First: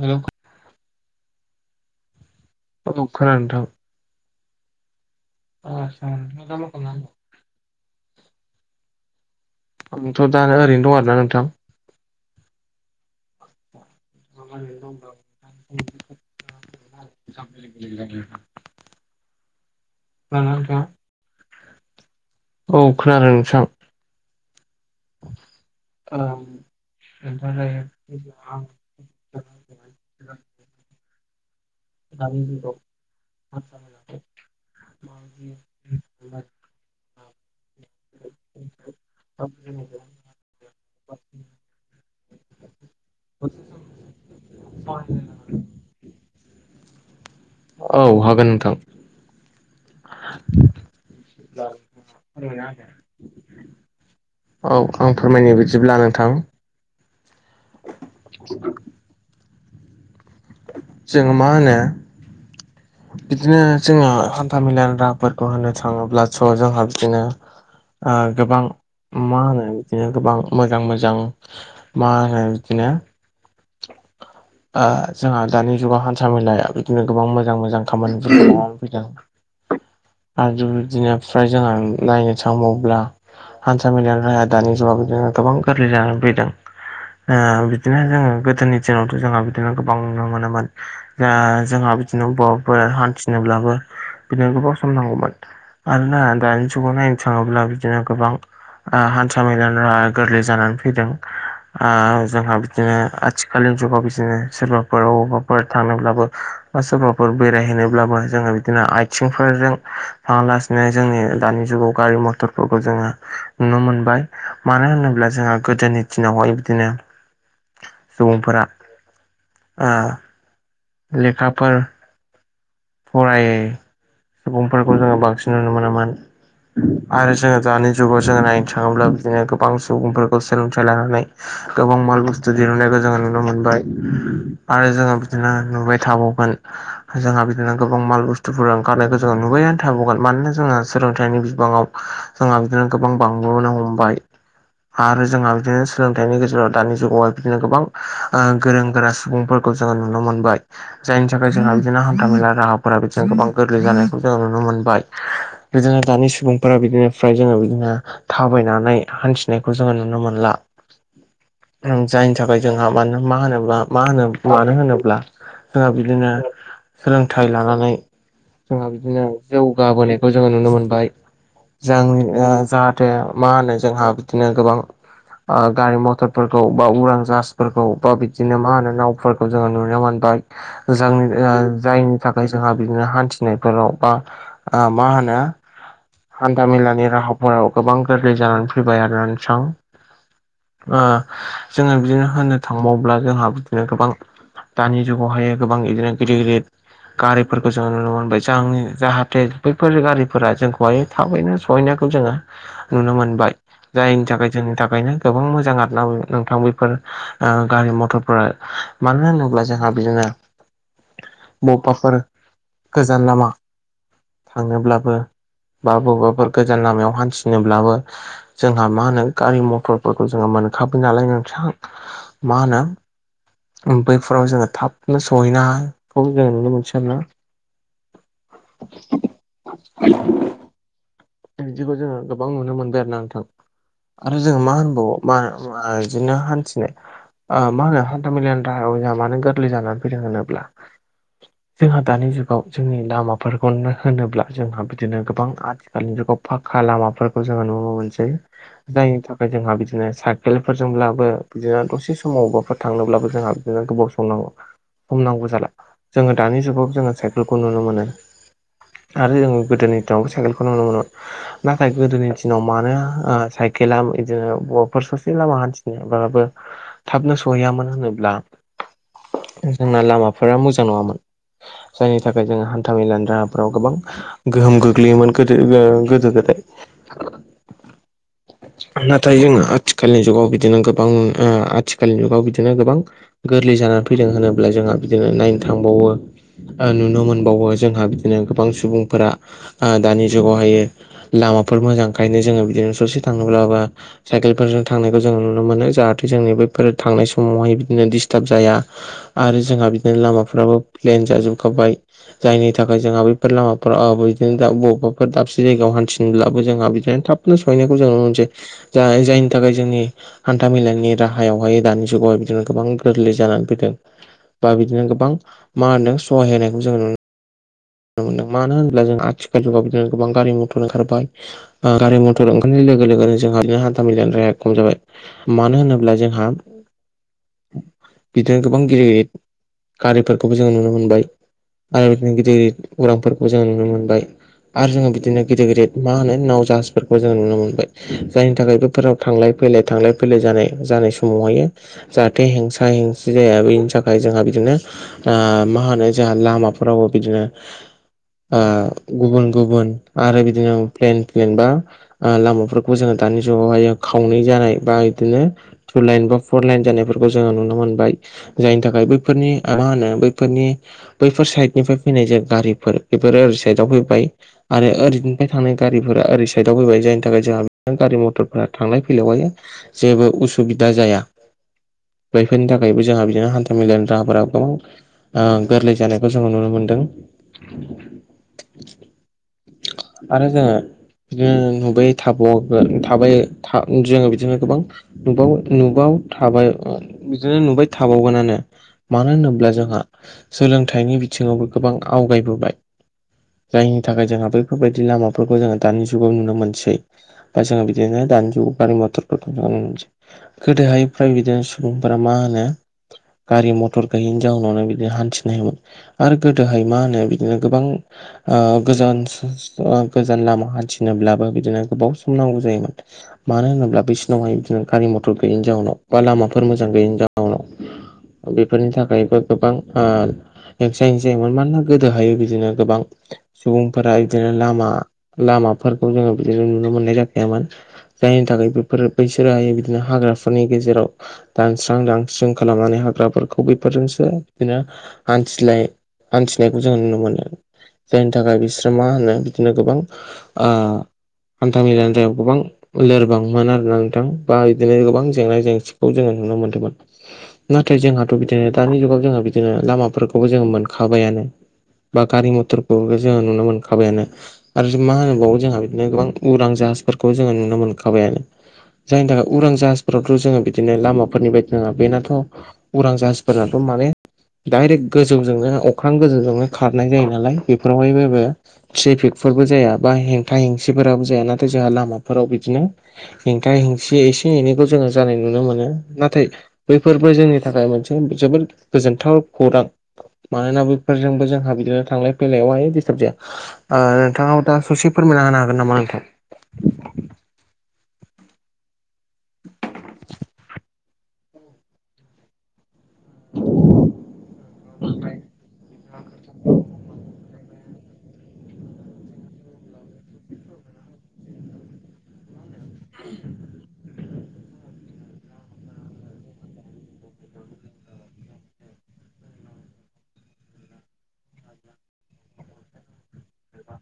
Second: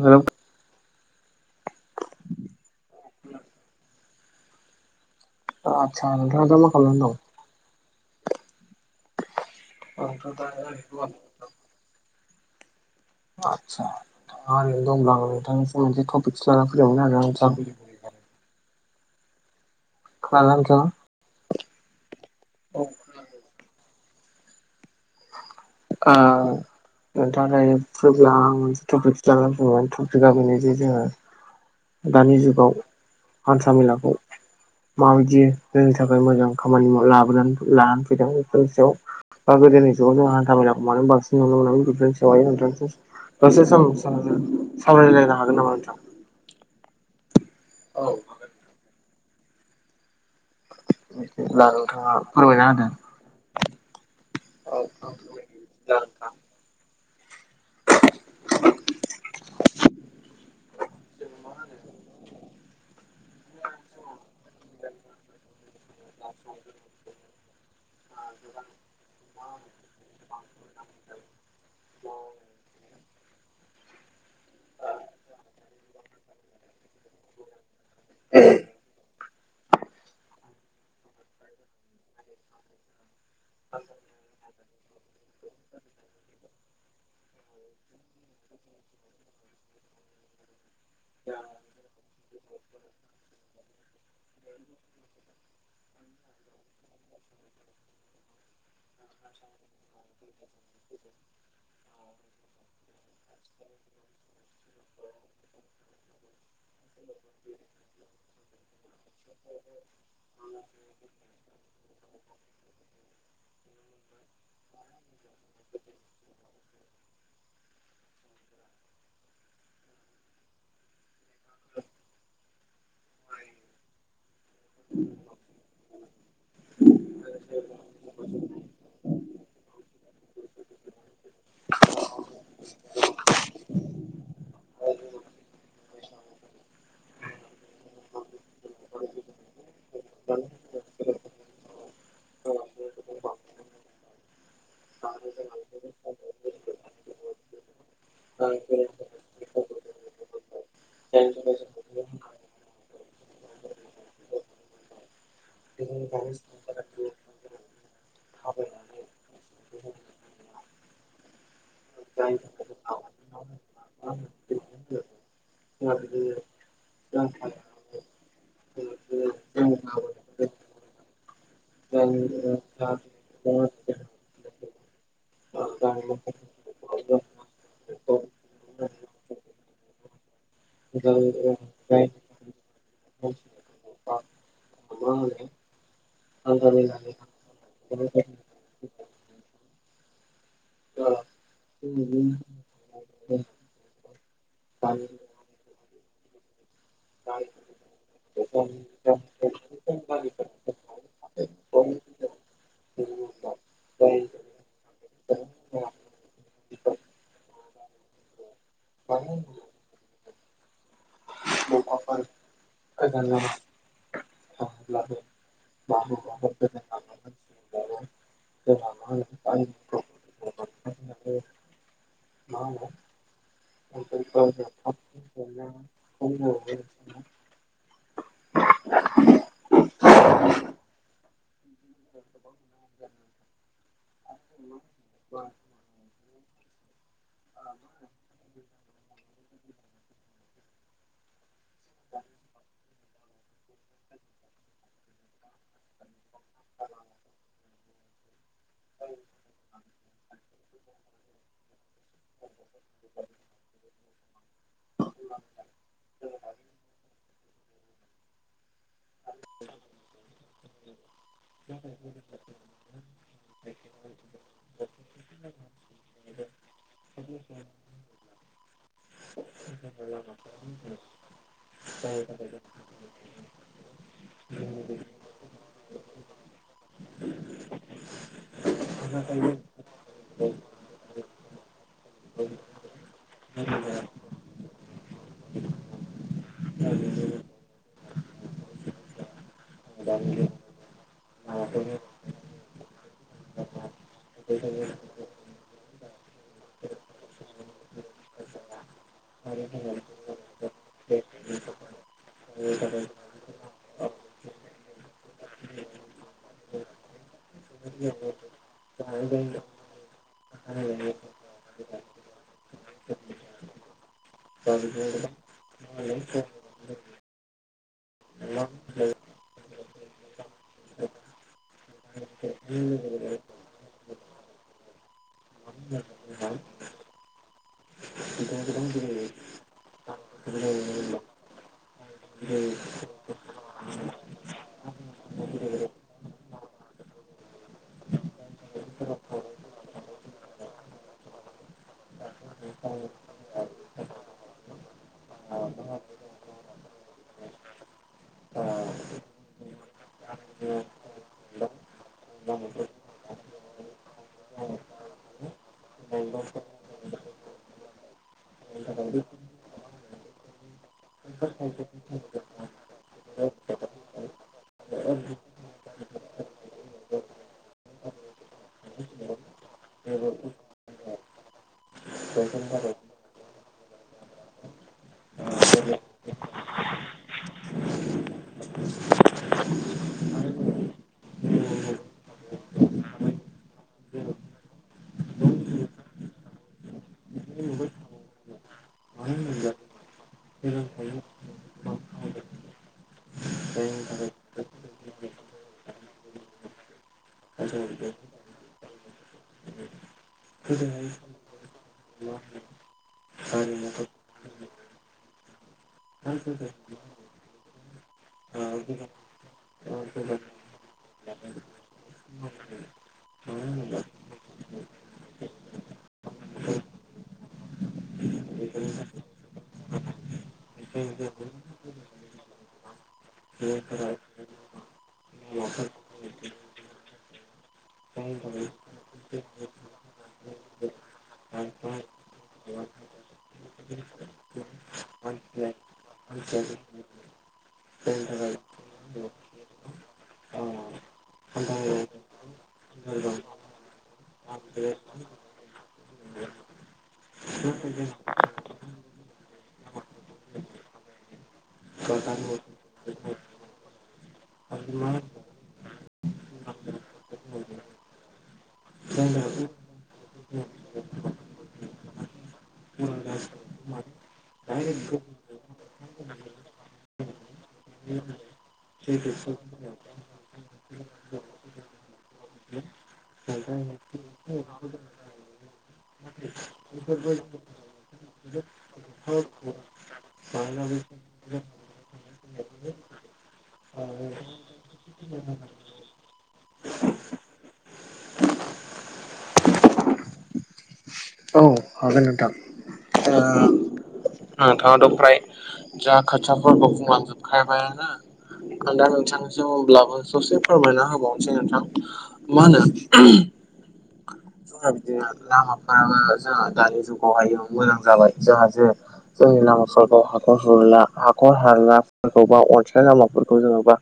Hello औ औ खोनादों नोंथां। ओ आतसा नोंथाङा दा मा खालामनानै दं? आंथ' दा ओरैनो दं आरोना नोंथां। आदसा नोंथाङा ओरैनो दब्ला आं नोंथांनिफ्राय मोनसे टपिकसो लाना फैदोंमोन आरो आं [unintelligible] [unintelligible] खोनादोंना नोंथाङा? [unintelligible] ओ औ खोनादों नोंथां। ओ नोंथाङा दायो फ्रिब्ला आं [unintelligible] जागोन फंबाय टफिगा बेनो जे जोङो दानि जुगाव हान्था मेलाखौ माबायदि जोंनि थाखाय मोजां खामानि लाबोनानै लानानै फैदों बेफोरनि सायाव [unintelligible] [unintelligible] हागोन नामा नोंथां? औ हागोन नोंथां। [unintelligible] औ बिदिब्ला नोंथाङा फोरमायनानै होदो। औ आं फोरमायनाय बायदिब्ला नोंथां [inaudible] [inaudible] जोङो मा होनो बिदिनो जोङो हान्था मेलानि राहाफोरखौ होननो थाङोब्लाथ' जोंहा बिदिनो ओ गोबां मा होनो बिदिनो गोबां मोजां मोजां मा होनो बिदिनो ओ जोंहा दानि जुगाव हान्था मेलाया बिदिनो गोबां मोजां मोजां खामानिफोरखौ मावानानै फैदों। आरो बिदिनो फ्राय जोंहा नायनो थांबावब्ला हान्था मेलाया राया [unintelligible] दानि जुगाव बिदिनो गोबां गोरलै जानानै फैदों। ओ बिदिनो जों गोदोनि दिनावथ' जोंहा बिदिनो गोबां नुनो मोनोमोन। दा जोंहा बिदिनो अबबाफोर हान्थिनोब्लाबो बिदिनो गोबाव सम नांगौमोन। आरोना दानि जुगाव नायनो थाङोब्ला बिदिनो गोबां आ हान्था मेलानि राहाया गोरलै जानानै फैदों। आ जोंहा बिदिनो आथिखालनि जुगाव बिदिनो सोरबाफोर अबावबाफोर थांनोब्लाबो बा सोरबाफोर बेरायहैनोब्लाबो जोङो बिदिनो आयथिंफोरजों थाङालासिनो जोंनि दानि जुगाव गारि मथरफोरखौ जोङो नुनो मोनबाय मानो होनोब्ला जोंहा गोदोनि दिनावहाय बिदिनो सुबुंफोरा ओ लेखाफोर फरायै सुबुंफोरखौ जोङो बांसिन नुनो मोनोमोन आरो जोङो दानि जुगाव जोङो नायनो थाङोब्ला बिदिनो गोबां सुबुंफोरखौ सोलोंथाइ लानानै गोबां माल बुस्थु दिहुननायखौ जोङो नुनो मोनबाय आरो जोङो होदो। बिदिनो नुबाय थाबावगोन। जोंहा बिदिनो गोबां माल बुस्थुफोर ओंखारनायखौ जोङो नुबायानो थाबावगोन मानोना जोङो सोलोंथाइनि बिबाङाव जोंहा बिदिनो गोबां बांबोनो हमबाय आरो जोंहा बिदिनो सोलोंथाइनि गेजेराव दानि जुगावहाय बिदिनो गोबां ओ गोरों गोरा सुबुंफोर खौ नुनो मोनबाय जायनि थाखाय जोंहा बिदिनो हान्था मेला राहाफोरा बिदिनो गोबां गोरलै जानायखौ जों नुनो मोनबाय। बिदिनो दानि सुबुंफोरा बिदिनो फ्राय जोङो बिदिनो थाबायनानै हान्थि नायखौ जोङो नुनो मोनला जायनि थाखाय जोंहा मानो मा होनोब्ला मा होनो मानो होनोब्ला जोंहा बिदिनो सोलों थाइ लानानै जोंहा बिदिनो जौगाबोनायखौ जोङो नुनो मोनबाय‌। जांनि [unintelligible] जा-जाहाथे मा होनो जोंहा बिदिनो गोबां मा गारि मथर खौ बा उरां जाहासफोरखौ बा बिदिनो मा होनो नावफोरखौ जोङो नुनो मोनबाय। [unintelligible] नि जायनि थाखाय जोंहा बिदिनो हान्थिनायफोराव बा आ मा होनो हान्थामेलानि राहाफोराव गोबां गोरलै जानानै फैबाय आरोना नोंथां ओ जोङो बिदिनो होननो थांबावब्ला जोंहा बिदिनो गोबां दानि जुगावहाय गोबां इदिनो गिदिर गिदिर गारिफोरखौ जों नुनो मोनबाय जांनि जाहाथे बैफोर गारिफोरा जोंखौहाय थाबैनो सहैनायखौ जोङो नुनो मोनबाय। जायनि थाखाय जोंनि थाखायनो गोबां मोजां आरो ना नोंथां बैफोर ओ गारि मथरफोरा मानो होनोब्ला जोंहा बिदिनो बबाफोर गोजान लामा थांनोब्लाबो बा बबेबाफोर गोजान लामायाव हान्थिनोब्लाबो जोंहा मा होनो गारि मटर फोरखौ जोङो मोनखाबाय नालाय नोंथां मा होनो ओ उम बैफोराव जोङो थाबनो सहैना जों नुनो मोनसै आरो ना [unintelligible] बिदिखौ जोङो गोबां नुनो मोनबाय आरो ना नोंथां आरो जोङो मा होनबाव मा मा ओ इदिनो हान्थिनाय ओ मा नोंथाङाथ' होनो हान्थामेलानि राहायाव जोंहा मानो गोरलै जानानै फैदों होनोब्ला जोंहा दानि जुगाव जोंनि लामाफोरखौनो होनोब्ला जोंहा बिदिनो गोबां आजि दानि जुगाव फाखा लामाफोरखौ जोङो नुनो मोनसै। जायनि थाखाय जोंहा बिदिनो साइकेलफोरजोंब्लाबो बिदिनो दसे समाव बबेबाफोर थांनोब्लाबो जोंहा नो गोबाव सम नांगौ सम नांगौ जाला जोङो दानि जुगाव जोङो साइकेलखौ नुनो मोनो। आरो जों गोदोनि दि साइकेलखौ नुनो मोनोमोन। नाथाय गोदोनि दिनाव मानो ओ साइकेला बिदिनोफोर ससे लामा हान्थिनायावबा बो थाबनो सहैयामोन होनोब्ला जोंना लामाफोरा मोजां नङामोन जायनि थाखाय जों हान्था मेलानि राहाफोराव गोबां गोहोम गोग्लैयोमोन। गोदो ओ गोदो जोब्बाय नाथाय जोङो आथिखालनि जुगाव बिदिनो गोबां ओ आथिखालनि जुगाव बिदिनो गोबां गोरलै जानानै फैदों होनोब्ला जोंहा बिदिनो नायनो थांबावो ओ नुनो मोनबावो जोंहा बिदिनो गोबां सुबुंफोरा ओ दानि जुगावहायो लामाफोर मोजांखायनो जोङो बिदिनो ससे थांब्लाबा साइकेलफोरजों थांनायखौ जोङो नुनो मोनो जाहा थे जोंनि बैफोर थांनाय समावहाय बिदिनो दिडिस्टार्ब जाया। आरो जोंहा बिदिनो लामाफ्राबो प्लेन जाजोबखाबाय जायनि थाखाय जोंहा बे बेफोर लामाफोराव बिदिनो दा बबेबाफोर दाबसे जायगायाव हान्थिनोब्लाबो जोंहा बिदिनो थाब सहैनायखौ जों नुनो मोनसै जा-जायनि थाखाय जोंनि हान्था मेलानि राहा हायावहाय दानि जुगावहाय बिदिनो गोबां गोरलै जानानै फैदों। बा बिदिनो गोबां मा होन्दों सहाय होनायखौ जों नुनो मोनो। मानो होनोब्ला जों आथिखाल जुगाव बिदिनो गोबां गारि मथर ओंखारबाय ओ गारि मथटर ओंखारनाय लोगो लोगोनो जोंहा बिदिनो हान्था मेलानि राया खम जाबाय। मानो होनोब्ला जोंहा बिदिनो गोबां गिदिर गिदिर गारिफोरखौबो जोङो नुनो मोनबाय आरो बिदिनो गिदिर गिदिर उरांफोरखौबो जोङो नुनो मोनबाय। आरो जोङो बिदिनो गिदिर गिदिर मा होनो नाव जाहाजफोरखौ जोङो नुनो मोनबाय जायनि थाखाय बैफोराव थांलाय फैलाय थांलाय फैलाय जानाय जानाय समावहायो जाहाथे हेंसा हेंसि जाया बेनि थाखाय जोंहा बिदिनो ओ मा होनो जोंहा लामाफोरावबो बिदिनो [inaudible] ओ गुबुन गुबुन आरो बिदिनो प्लेन प्लेन बा ओ लामाफोरखौ जोङो दानि जुगावहाय खावनै जानाय बा बिदिनो टु लाइन बा फर लाइन जानायफोरखौ जोङो नुनो मोनबाय जायनि थाखाय बैफोरनि मा होनो बैफोरनि बैफोर साइदनिफ्राय फैनाय जे गारिफोर बेफोरो ओरै साइदआव फैबाय। आरो ओरैनिफ्राय थांनाय गारिफोरा ओरै साइदआव फैबाय जायनि थाखाय जोंहा गारि मटरफोरा थांलाय फैलायावहायो जेबो उसुबिदा जाया बैफोरनि थाखायबो जोंहा बिदिनो हान्था मेलानि राहाफोरा गोबां ओ गोरलै जानायखौ जोङो नुनो मोनदों। आरो जोङो बिदिनो नुबाय थाबा थाबाय जोङो बिदिनो गोबां नुबा नुबाव थाबाय बिदिनो नुबाय थाबावगोनानो। मानो होनोब्ला जोंहा सोलोंथाइनि बिथिङावबो गोबां आवगायबोबाय। जायनि थाखाय जोंहा बेफोरबायदि लामाफोरखौ जोङो दानि जुगाव नुनो मोनसै। दा जोङो बिदिनो दानि जुगाव गारि मथर उम गोदो हाय फ्रायबेट स्खुल बिदिनो सुबुंफोरा मा होनो गारि मथर गैयैनि जाउनावनो बिदिनो हान्थिनायमोन। आरो गोदोहाय मा होनो बिदिनो गोबां ओ गोजान बेसेबा गोजान लामा हान्थिनोब्लाबो बिदिनो गोबाव सम नांगौ जायोमोन। मानो होनोब्ला बै समावहाय बिदिनो गारि मथर गैयिनि जाउनाव बा लामाफोर मोजां गैयैनि जाउनाव बेफोरनि थाखायबो गोबां ओ एक्सारसाइस जायोमोन मानोना गोदोहायो बिदिनो गोबां सुबुंफोरा बिदिनो लामा लामाफोरखौ जोङो बिदिनो नुनो मोननाय जाखायामोन। जायनि थाखाय बेफोरो बैसोरो बिदिनो हाग्राफोरनि गेजेराव दानस्रां दानस्रिं खालामनानै हाग्राफोरखौ बेफोरजोंसो बिदिनो हान्थिलाय हान्थिनायखौ जों नुनो मोनो। जायनि थाखाय बिसोर मा होनो बिदिनो गोबां ओ हान्था मेलानि थाखाय गोबां लोरबांमोन आरोना नोंथां बा बिदिनो गोबां जेंना जेंसिखौ जोङो नुनो मोन्दोंमोन। नाथाय जोंहाथ' बिदिनो दानि जुगाव जोङो बिदिनो लामाफोरखौबो जोङो मोनखाबायानो। बा गारि मथरखौ जोङो नुनो मोनखाबायानो आरो मा होनोबावो जोंहा बिदिनो गोबां उरां जाहाजफोरखौ जोङो नुनो मोनखाबायानो जायनि थाखाय उरां ज फोरावथ' जोङो बिदिनो लामाफोरनि बायदि नङा बेनाथ' उरां जाहाजफोरनाथ' माने डायरेक्ट गोजौजोंनो अख्रां गोजौजोंनो खारनाय जायो नालाय बेफोरावहाय बबो। ट्रेफिकफोरबो जाया बा हेंथा हेंसिफोराबो जाया नाथाय जोंहा लामाफोराव बिदिनो हेंथा हेंसि एसे एनैखौ जोङो जानाय नुनो मोनो नाथाय बैफोरबो जोंनि थाखाय मोनसे जोबोद गोजोनथाव खौरां। मानोना बेफोरजोंबो जोंहा बिदिनो थांलाय फैलायावहाय दिडिस्टार्ब जाय नोंथाङा दा ससे फोरमायना होनो हागोन नामा नोंथां। [inaudible] आग न द औ [inaudible] नोंथाङाथ' फ्राय ज खफोर बहुम मानजोब खायबायाय ना आ दा नोंथांजोंब्लाबो ससे फोरमायना होबावनोसै नोंथां मा होनो आ [inaudible] जोंहा बिदिनो जायनि लामाफ्राबो जोंहा दानि जुगावहाय मोजां जाबाय जों जे जोंनि लामाफोरखौ हाखर हुरला हाखर हारलाफोरखौबा अनसनाय लामाफोरखौ जेनबा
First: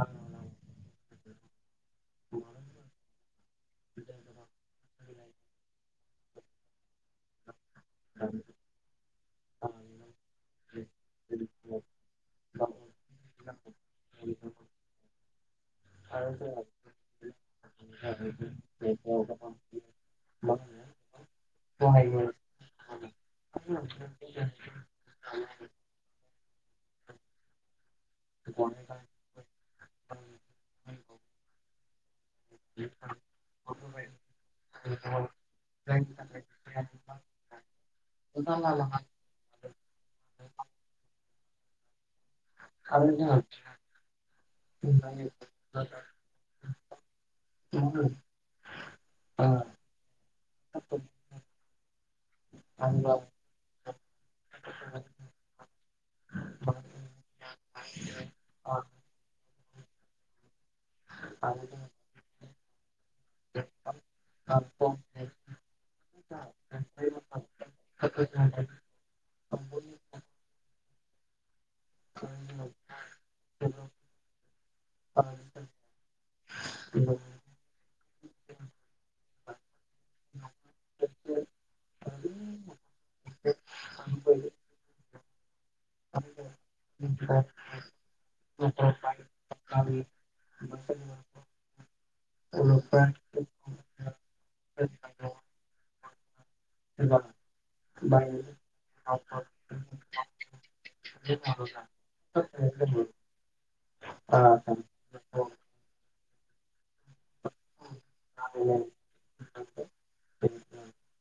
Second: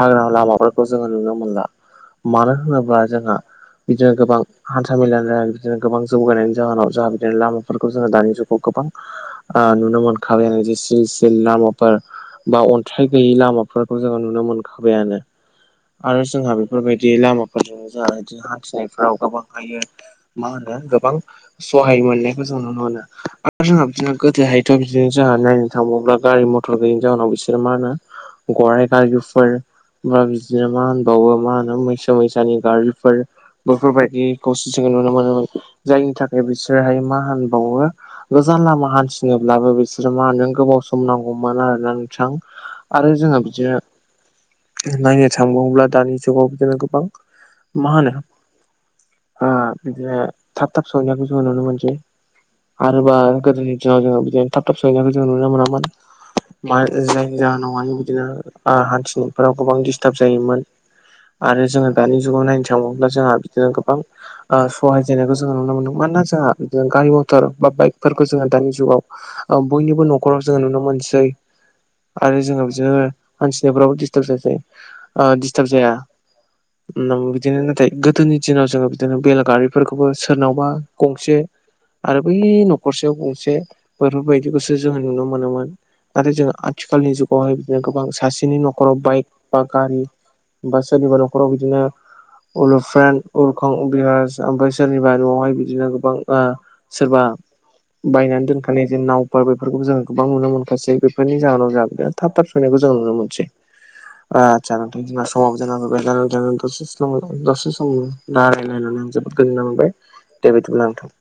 हाग्रा लामाफोरखौ जोङो नुनो मोनला मानो होनोब्ला जोंहा बिदिनो गोबां हान्था मेलानि ज बिदिनो गोबां जौगानायनि जाहोनाव जोंहा बिदिनो लामा फोरखौ जोङो दानि जुगाव गोबां नुनो मोनखाबाय आरो जे सिलल लामाफोर बा अन्थाइ गैयि लामाफोरखौ जोङो नुनो मोनखाबायानो आरो जोंहा बेफोरबायदि लामाफोरजों जोंहा इदि हान्थिनायफ्राव गोबां हायो मा होनो गोबां सहाय मोननायखौ जों नुनो मोनो आरो जोंहा बिदिनो गोदोहायथ' बिदिनो जोंहा नायनो थांबोब्ला गारि मथर गैयैनि जाहोनाव बिसोरो मा होनो गराइ गारुफोर बा बिदिनो मा होनबावो मा होनो मै समयसानि गारफोर बेफोरबायदिखौस जोङो नुनो मोनोमोन जायनि थाखाय बिसोरहाय मा होनबावो जानला गोजान लामा मानला हान्थिनोब्लाबो बिसोरो मा होनो गोबाव सम नांगौमोन आरो ना थां आरो जोङो बिदिनो नायनो थाङ्ला दानि जुगाव बिदिनो गोबां मा होनो अ बि थाब थाब सौनायखौ जोंङो नुनो मोनसै आरोबा गोदो जाव जो बिदिनो थाब थाब सैनाय जोों नुनो मोनामोन म जायनि जाहोनावनो बिदिनो हान्थिनो फोराव गोबां दिडिस्टार्ब जायोमोन आरो जोङो दानि जुगाव नायनो थाङोब्ला जोंहा बिदिनो गोबां सहाय जानायनायखौ जोङो नुनो मोनदों मानोना जोंहा गारि मथर बा बाइकफोरखौ जोो दानि जुाव बयनिबो न'खराव जोङो नुनो मोनसै आरो जोंो बिदिनो हानथिनायफ्राबो दिडिस्टार्ब जायासै दिडिस्टार्ब जाया बिदिनोथथाय गदनिथि नाव जों बिदिनो जोंहा बेलागारि फोरखबो सोरनावबा गंसे आरो बै न'खरसेयाव गंसे। जोङो नुनो मोनोमोन। आरो जों आथिखालनि जुगावहाय बिदिनो गोबां सासेनि न'खराव बाइक बा गारि बा सोरनिबा न'खराव बिदिनो उलुफेन उल औ बिरहाज आमफ्राय सोरनिबा न'आवहाय बिदिनो गोबां ओ सोरबा बायनानै दोनखा बिदिनो नावफोर बेफोरखौ जों गोबां नुनो मोनखासै। बेफोरनि जाहोनाव जोंहा थाब थाब सैनायखौ जोङो नुनो मोनसै। आदसा नों [unintelligible] दसे सम दा रायलायनानै गोजोननाय मोनबाय, दे बिदिब्ला नोंथां।